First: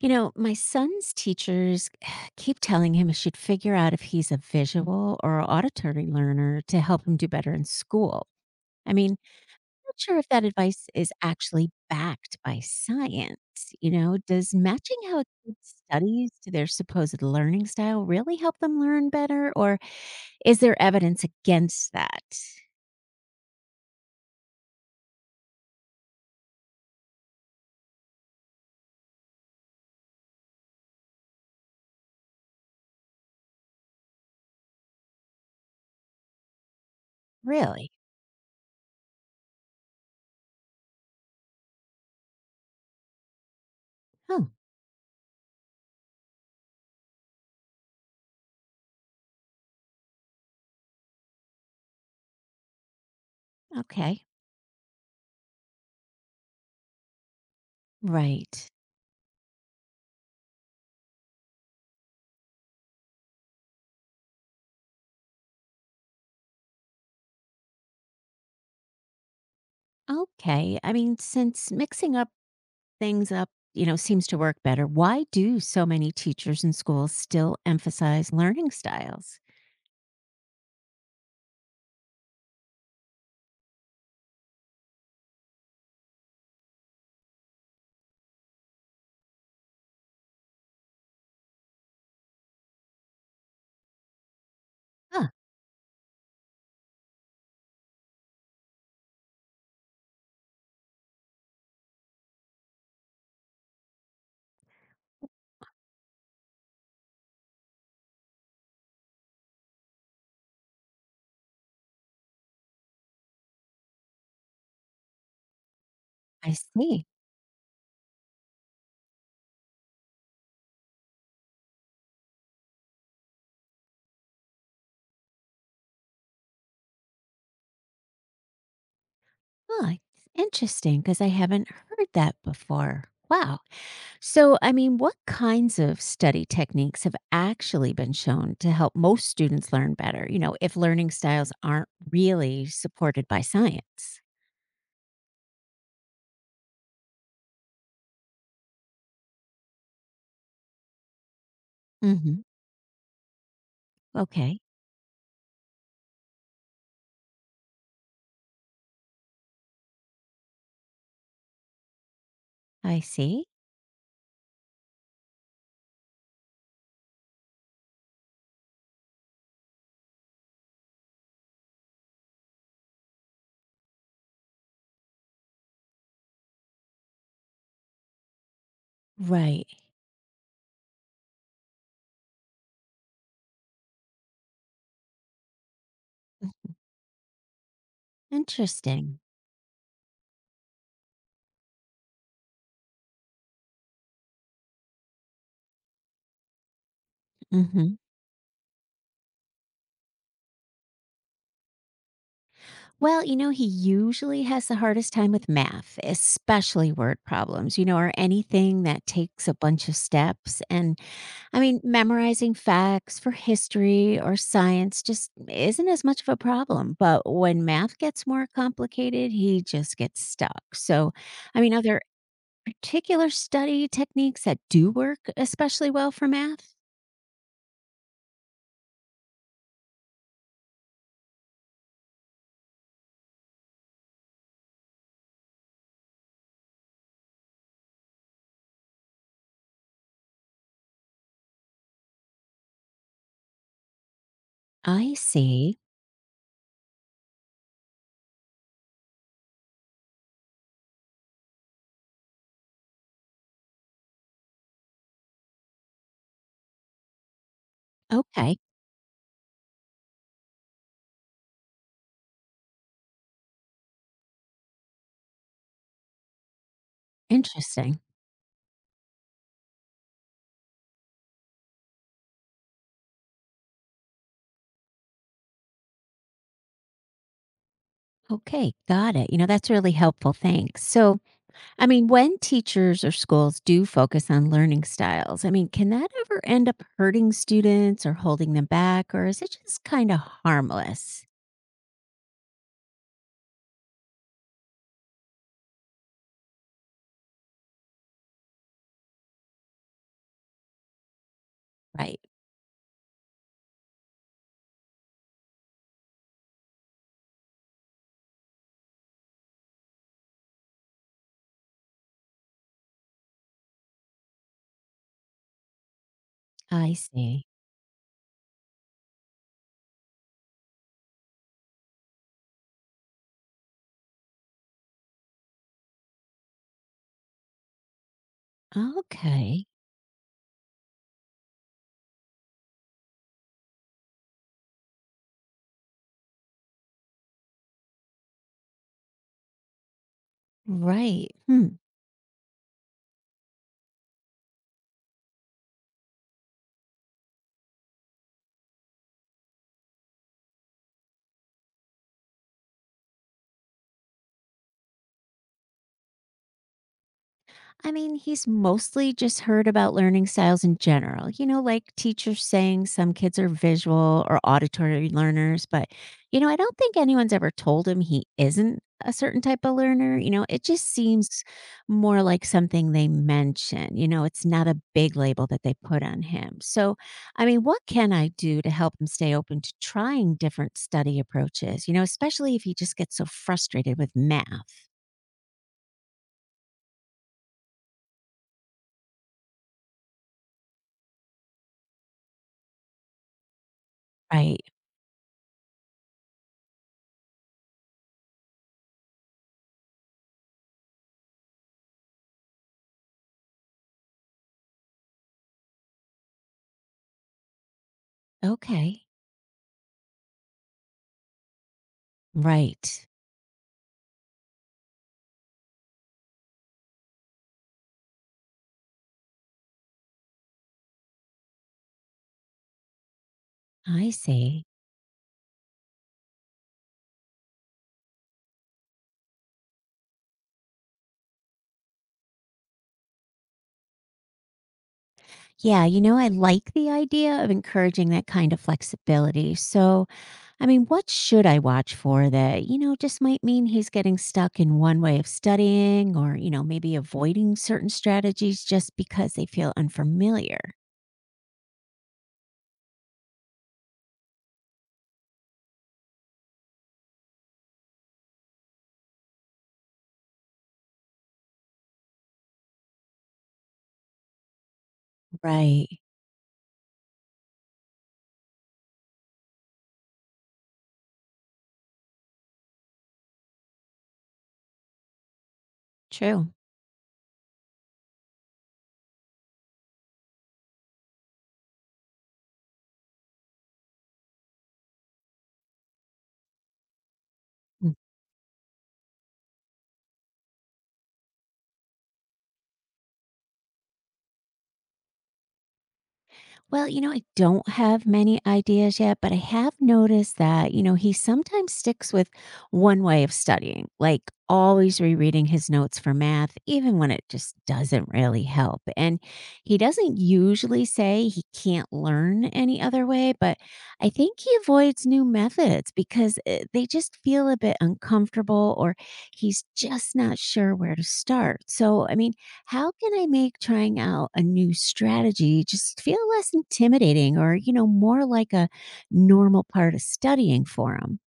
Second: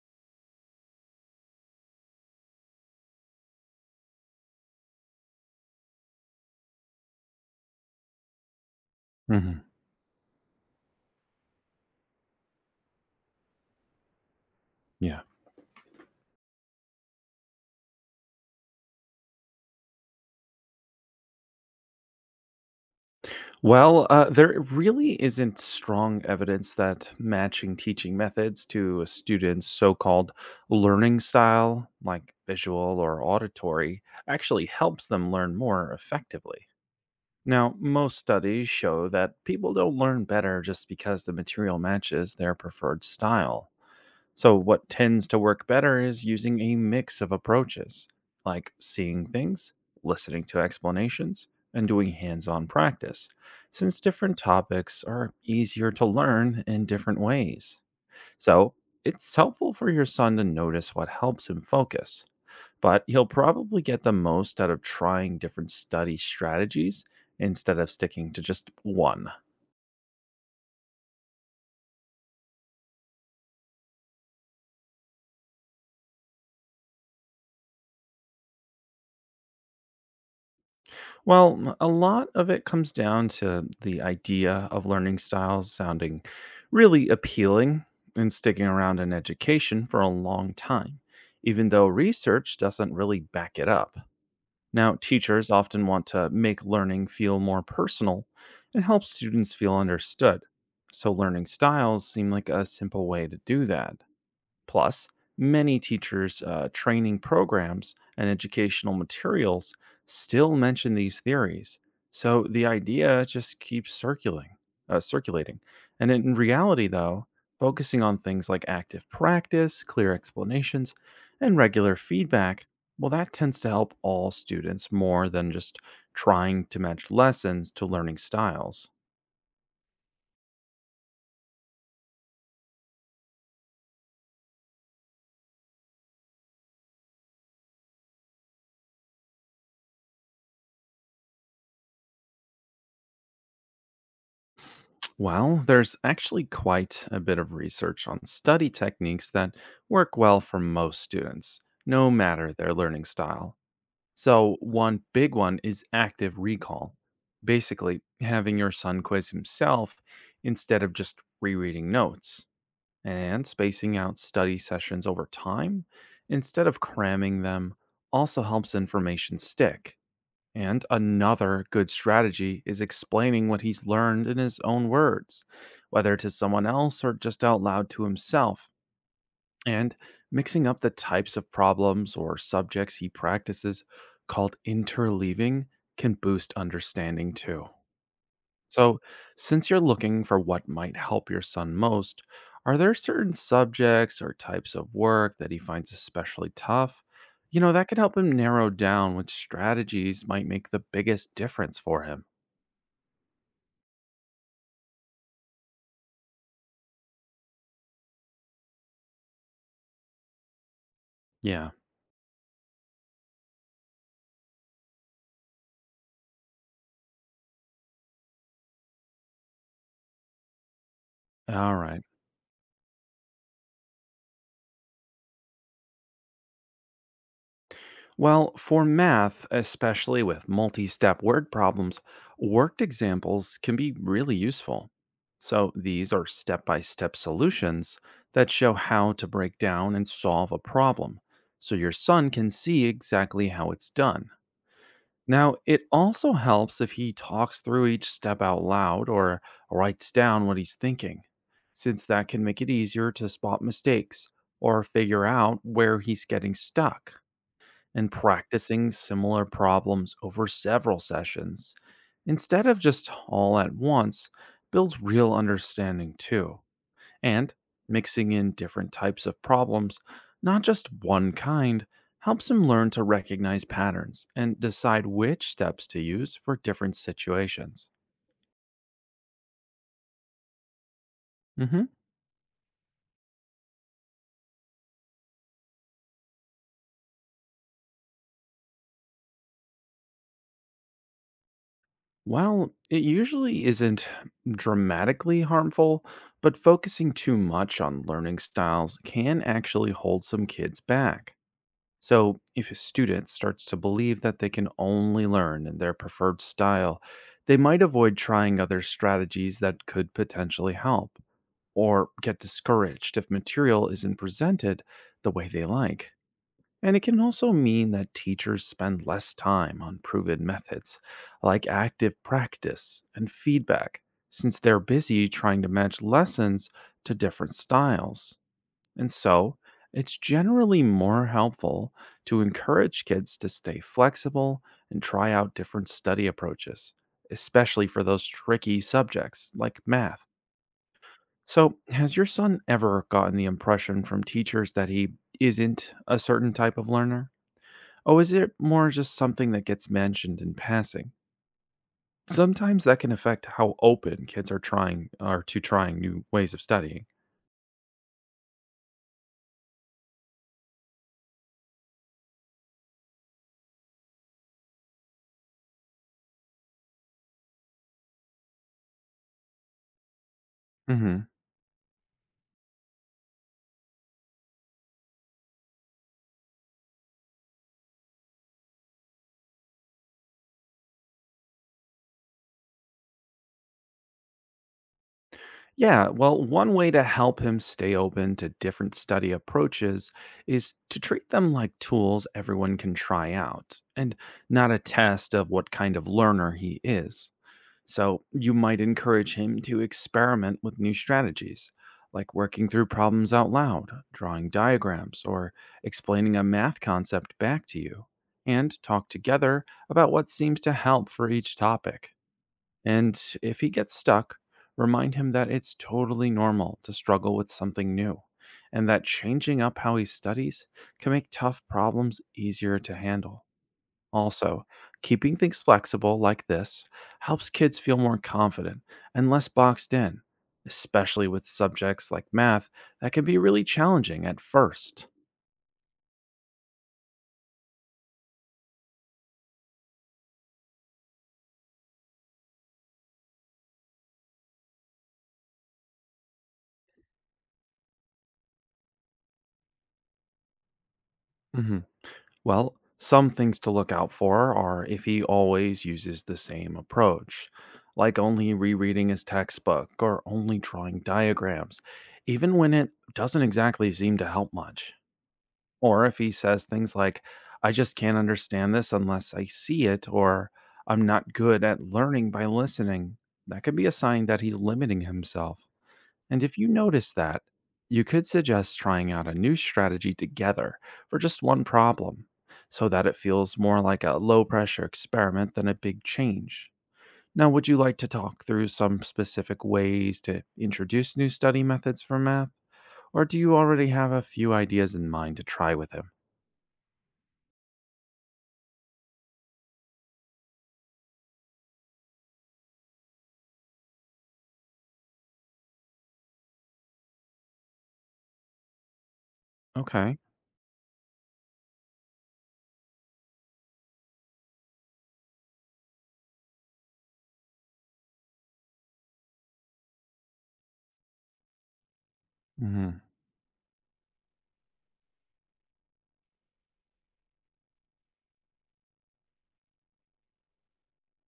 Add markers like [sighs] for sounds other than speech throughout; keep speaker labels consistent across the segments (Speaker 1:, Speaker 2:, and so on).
Speaker 1: My son's teachers [sighs] keep telling him he should figure out if he's a visual or auditory learner to help him do better in school. I mean,
Speaker 2: Mhm.
Speaker 1: not sure if that advice is actually backed by science. Does matching how
Speaker 2: Yeah.
Speaker 1: a kid studies to their supposed learning style really help them learn better? Or is there evidence against that?
Speaker 2: Well, there really isn't strong evidence that matching teaching methods to a student's so called learning style, like visual or auditory, actually helps them learn more effectively. Now,
Speaker 1: Really?
Speaker 2: most studies show that people don't learn better just because the material matches their preferred style.
Speaker 1: Oh,
Speaker 2: So, what tends to work better is using a mix of approaches, like seeing things, listening to explanations, and doing hands on practice, since
Speaker 1: okay.
Speaker 2: different topics are easier to learn in different ways.
Speaker 1: Right.
Speaker 2: So, it's helpful for your son to notice what helps him focus, but he'll probably get the most out of trying different study strategies instead of sticking to just one.
Speaker 1: Okay. I mean, since mixing up things up, seems to work better. Why do so many teachers and schools still emphasize learning styles?
Speaker 2: Well, a lot of it comes down to the idea of learning styles sounding really appealing and sticking around in education for a long time, even though research doesn't really back it up. Now,
Speaker 1: Huh.
Speaker 2: teachers often want to make learning feel more personal and help students feel understood. So, learning styles seem like a simple way to do that. Plus, many teachers' training programs and educational materials still mention these theories, so the idea just keeps circulating. And in
Speaker 1: I
Speaker 2: reality,
Speaker 1: see.
Speaker 2: though, focusing on things like active practice, clear explanations, and regular feedback, well, that tends to help all students more than just trying to match lessons to learning styles.
Speaker 1: Huh. It's interesting because I haven't heard that before. Wow. So, I mean, what kinds of study techniques have actually been shown to help most students learn better, if learning styles aren't really supported by science?
Speaker 2: Well, there's actually quite a bit of research on study techniques that work well for most students, no
Speaker 1: Hmm.
Speaker 2: matter their learning style. So,
Speaker 1: Okay,
Speaker 2: one big one is active recall. Basically, having your son quiz himself instead of just rereading notes,
Speaker 1: I see.
Speaker 2: and spacing out study sessions over time instead of cramming them also helps information stick. And another good strategy is explaining what he's learned in his own words, whether to someone else or just out loud to himself.
Speaker 1: Right.
Speaker 2: And mixing up the types of problems or subjects he practices, called interleaving, can boost
Speaker 1: Mhm.
Speaker 2: understanding too. So,
Speaker 1: Interesting.
Speaker 2: since you're looking for what might help your son most, are there certain subjects or types of work that he finds especially tough? You know, that
Speaker 1: Hmm.
Speaker 2: could help him narrow down which strategies might make the biggest difference for him.
Speaker 1: Well, he usually has the hardest time with math, especially word problems, or anything that takes a bunch of steps. And I
Speaker 2: Yeah.
Speaker 1: mean, memorizing facts for history or science just isn't as much of a problem. But when math gets more complicated, he just gets stuck. So, I mean,
Speaker 2: All
Speaker 1: are there
Speaker 2: right.
Speaker 1: particular study techniques that do work especially well for math?
Speaker 2: Well, for math, especially with multi step word problems, worked examples can be really useful. So, these are step by step solutions that show how to break down and solve a problem, so your son can see exactly how it's done.
Speaker 1: I
Speaker 2: Now,
Speaker 1: see.
Speaker 2: it also helps if he talks through each step out loud or writes down what he's thinking, since that can make it easier to spot mistakes or figure out where he's getting stuck and
Speaker 1: Okay.
Speaker 2: practicing similar problems over several sessions, instead of just all at once, builds real understanding too. And
Speaker 1: Interesting.
Speaker 2: mixing in different types of problems, not just one kind, helps him learn to recognize patterns and decide which steps to use for different situations.
Speaker 1: Okay. Got it. That's really helpful. Thanks. So,
Speaker 2: Hmm.
Speaker 1: I mean, when teachers or schools do focus on learning styles, I mean, can that ever end up hurting students or holding them back, or is it just kind of harmless?
Speaker 2: While it usually isn't dramatically harmful, but focusing too much on learning styles can actually hold some kids back.
Speaker 1: Right.
Speaker 2: So, if a student starts to believe that they can only learn in their preferred style, they might avoid trying other strategies that could potentially help, or get discouraged if material isn't presented the way they like.
Speaker 1: I
Speaker 2: And it can
Speaker 1: see.
Speaker 2: also mean that teachers spend less time on proven methods like active practice and feedback, since they're busy trying to match lessons to different styles. And so,
Speaker 1: Okay.
Speaker 2: it's generally more helpful to encourage kids to stay flexible and try out different study approaches, especially for those tricky subjects like math.
Speaker 1: Right.
Speaker 2: So,
Speaker 1: Hmm.
Speaker 2: has your son ever gotten the impression from teachers that he isn't a certain type of learner? Or is it more just something that gets mentioned in passing? Sometimes that can affect how open kids are to trying new ways of studying.
Speaker 1: I mean, he's mostly just heard about learning styles in general, like teachers saying some kids are visual or auditory learners. But, I don't think anyone's ever told him he isn't a certain type of learner. It just
Speaker 2: Mhm.
Speaker 1: seems more like something they mention. It's not a big label that they put on him. So, I mean, what can I do to help him stay open to trying different study approaches, especially if he just gets so frustrated with math?
Speaker 2: Yeah, well, one way to help him stay open to different study approaches is to treat them like tools everyone can try out and
Speaker 1: Right.
Speaker 2: not a test of what kind of learner he is. So, you might encourage him to experiment with new strategies, like working through problems out loud, drawing diagrams, or explaining a math concept back to you, and
Speaker 1: Okay.
Speaker 2: talk together about what seems to help for each topic.
Speaker 1: Right.
Speaker 2: And if he gets stuck, remind him that it's totally normal to struggle with something new, and that changing up how he studies can make tough problems easier to handle.
Speaker 1: I see.
Speaker 2: Also, keeping things flexible like this helps kids feel more confident and less boxed in, especially with subjects like math that can be really challenging at first.
Speaker 1: Yeah, I like the idea of encouraging that kind of flexibility. So, I mean, what should I watch for that, just might mean he's getting stuck in one way of studying or, maybe avoiding certain strategies just because they feel unfamiliar?
Speaker 2: Well, some things to look out for are if he always uses the same approach, like only rereading his textbook or only drawing diagrams, even when it doesn't exactly seem to help much.
Speaker 1: Right.
Speaker 2: Or if he says things like, I just can't understand this unless I see it, or I'm not good at learning by listening, that could be a sign that he's limiting himself. And
Speaker 1: True.
Speaker 2: if you notice that, you could suggest trying out a new strategy together for just one problem so that it feels more like a low pressure experiment than a big change. Now, would you like to talk through some specific ways to introduce new study methods for math? Or do you already have a few ideas in mind to try with him?
Speaker 1: Well, I don't have many ideas yet, but I have noticed that, he sometimes sticks with one way of studying, like always rereading his notes for math, even when it just doesn't really help. And he doesn't
Speaker 2: Okay.
Speaker 1: usually say he can't learn any other way, but I think he avoids new methods because they just feel a bit uncomfortable or he's just not sure where to start. So, I mean, how
Speaker 2: Hmm.
Speaker 1: can I make trying out a new strategy just feel less intimidating or, more like a normal part of studying for them?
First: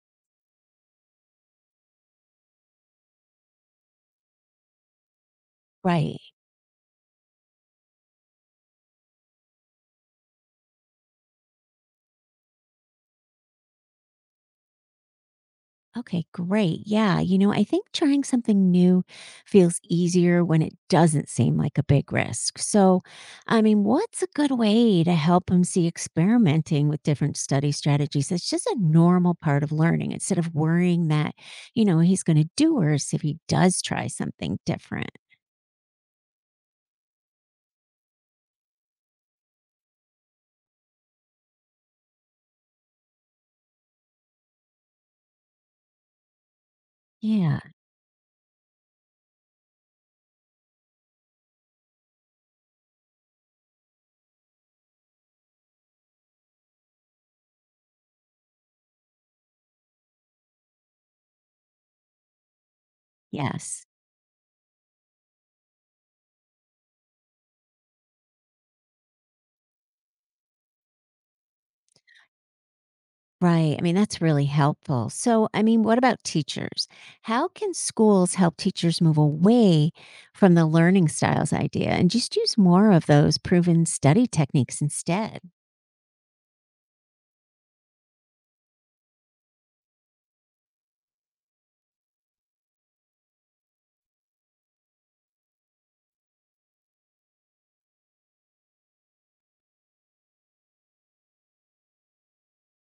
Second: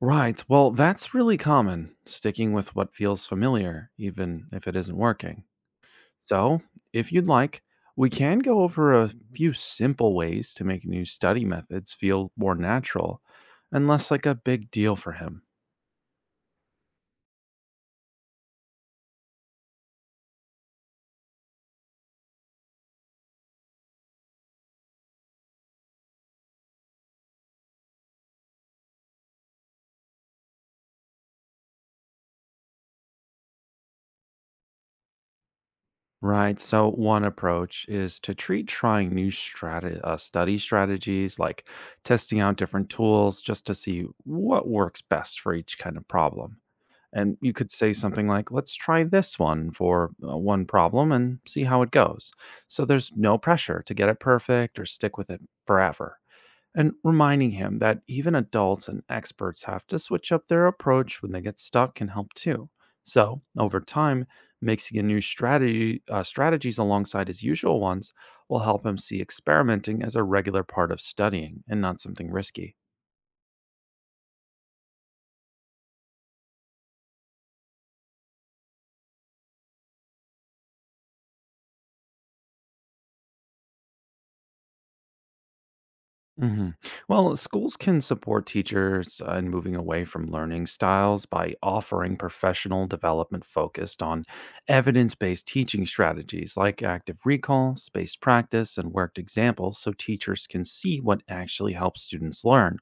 Speaker 2: Right. Well, that's really common, sticking with what feels familiar, even if it isn't working.
Speaker 1: Right.
Speaker 2: So, if you'd like, we can go over a few simple ways to make new study methods feel more natural and less like a big deal for him.
Speaker 1: Okay, great. Yeah. I think trying something new feels easier when it doesn't seem like a big risk. So, I mean, what's a good way to help them see experimenting with different study strategies? It's just a normal part of learning instead of worrying that, he's going to do worse if he does try something different.
Speaker 2: Right. So, one approach is to treat trying study strategies, like testing out different tools just to see what works best for each kind of problem. And you
Speaker 1: Yeah.
Speaker 2: could say something like, let's try this one for one problem and see how it goes. So, there's no pressure to get it perfect or stick with it forever. And reminding him that even adults and experts have to switch up their approach when they get stuck can help too. So, over
Speaker 1: Yes.
Speaker 2: time, mixing in strategies alongside his usual ones will help him see experimenting as a regular part of studying and not something risky.
Speaker 1: Right. I mean, that's really helpful. So, I mean, what about teachers? How can schools help teachers move away from the learning styles idea and just use more of those proven study techniques instead?
Speaker 2: Hmm. Well, schools can support teachers in moving away from learning styles by offering professional development focused on evidence based teaching strategies like active recall, spaced practice, and worked examples so teachers can see what actually helps students learn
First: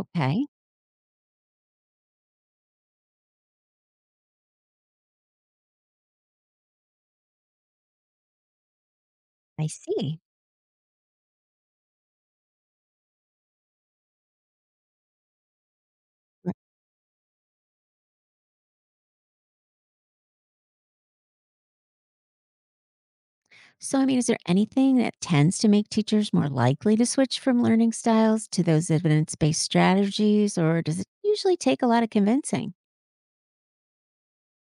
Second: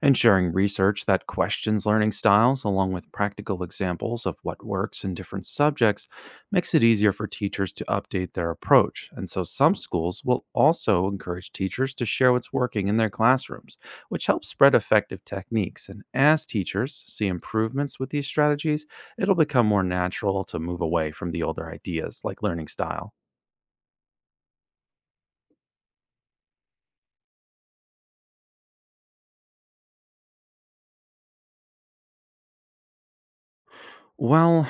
Speaker 2: and sharing research that questions learning styles, along with practical examples of what works in different subjects, makes it easier for teachers to update their approach. And so
Speaker 1: I
Speaker 2: some
Speaker 1: see.
Speaker 2: schools will also encourage teachers to share what's working in their classrooms, which helps spread effective techniques. And as
Speaker 1: Right.
Speaker 2: teachers see improvements with these strategies, it'll become more natural to move away from the older ideas like learning style.
Speaker 1: So, I mean, is there anything that tends to make teachers more likely to switch from learning styles to those evidence based strategies, or does it usually take a lot of convincing?
Speaker 2: Well,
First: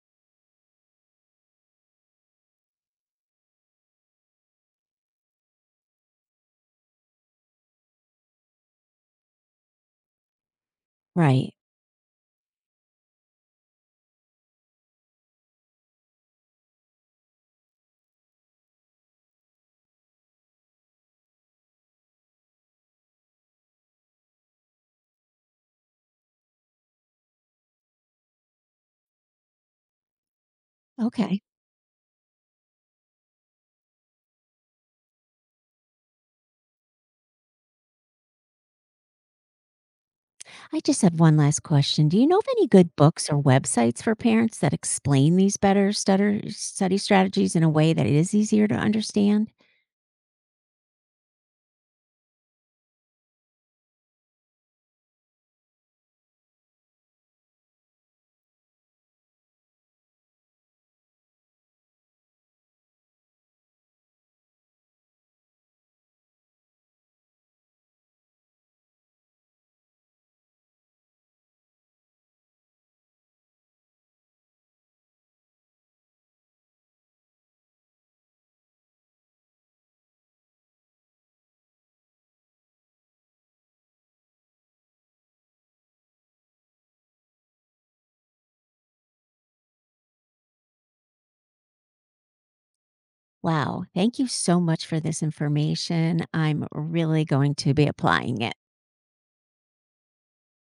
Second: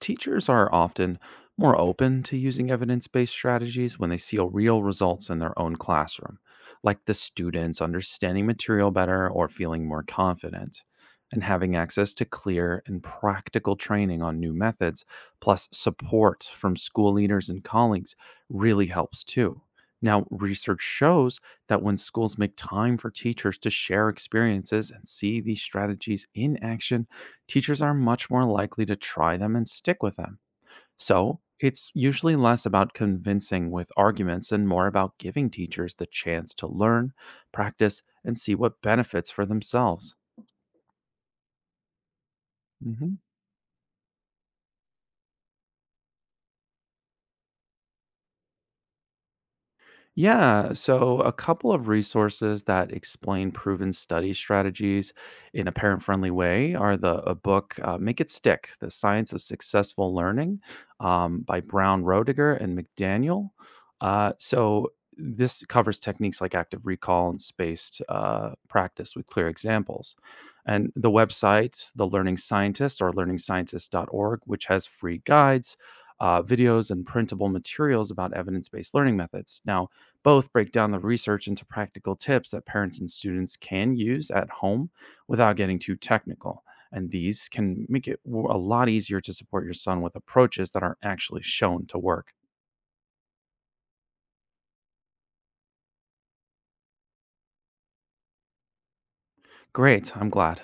Speaker 2: teachers are often more open to using evidence based strategies when they see real results in their own classroom, like the students understanding material better or feeling more confident. And
Speaker 1: Right.
Speaker 2: having access to clear and practical training on new methods, plus support from school leaders and colleagues, really helps too. Now, research shows that when schools make time for teachers to share experiences and see these strategies in action, teachers are much more likely to try them and stick with them.
Speaker 1: Okay.
Speaker 2: So, it's usually less about convincing with arguments and more about giving teachers the chance to learn, practice, and see what benefits for themselves.
Speaker 1: I just have one last question. Do you know of any good
Speaker 2: Mhm.
Speaker 1: books or websites for parents that explain these better stutter, study strategies in a way that it is easier to understand?
Speaker 2: Yeah, so a couple of resources that explain proven study strategies in a parent friendly way are the a book Make It Stick: The Science of Successful Learning by Brown, Roediger, and McDaniel. So this covers techniques like active recall and spaced practice with clear examples. And the website, The Learning Scientist, or learningscientist.org, which has free guides, videos, and printable materials about evidence based learning methods. Now, both break down the research into practical tips that parents and students can use at home without getting too technical. And these can make it a lot easier to support your son with approaches that are actually shown to work.
Speaker 1: Wow. Thank you so much for this information. I'm really going to be applying it.
Speaker 2: Great, I'm glad.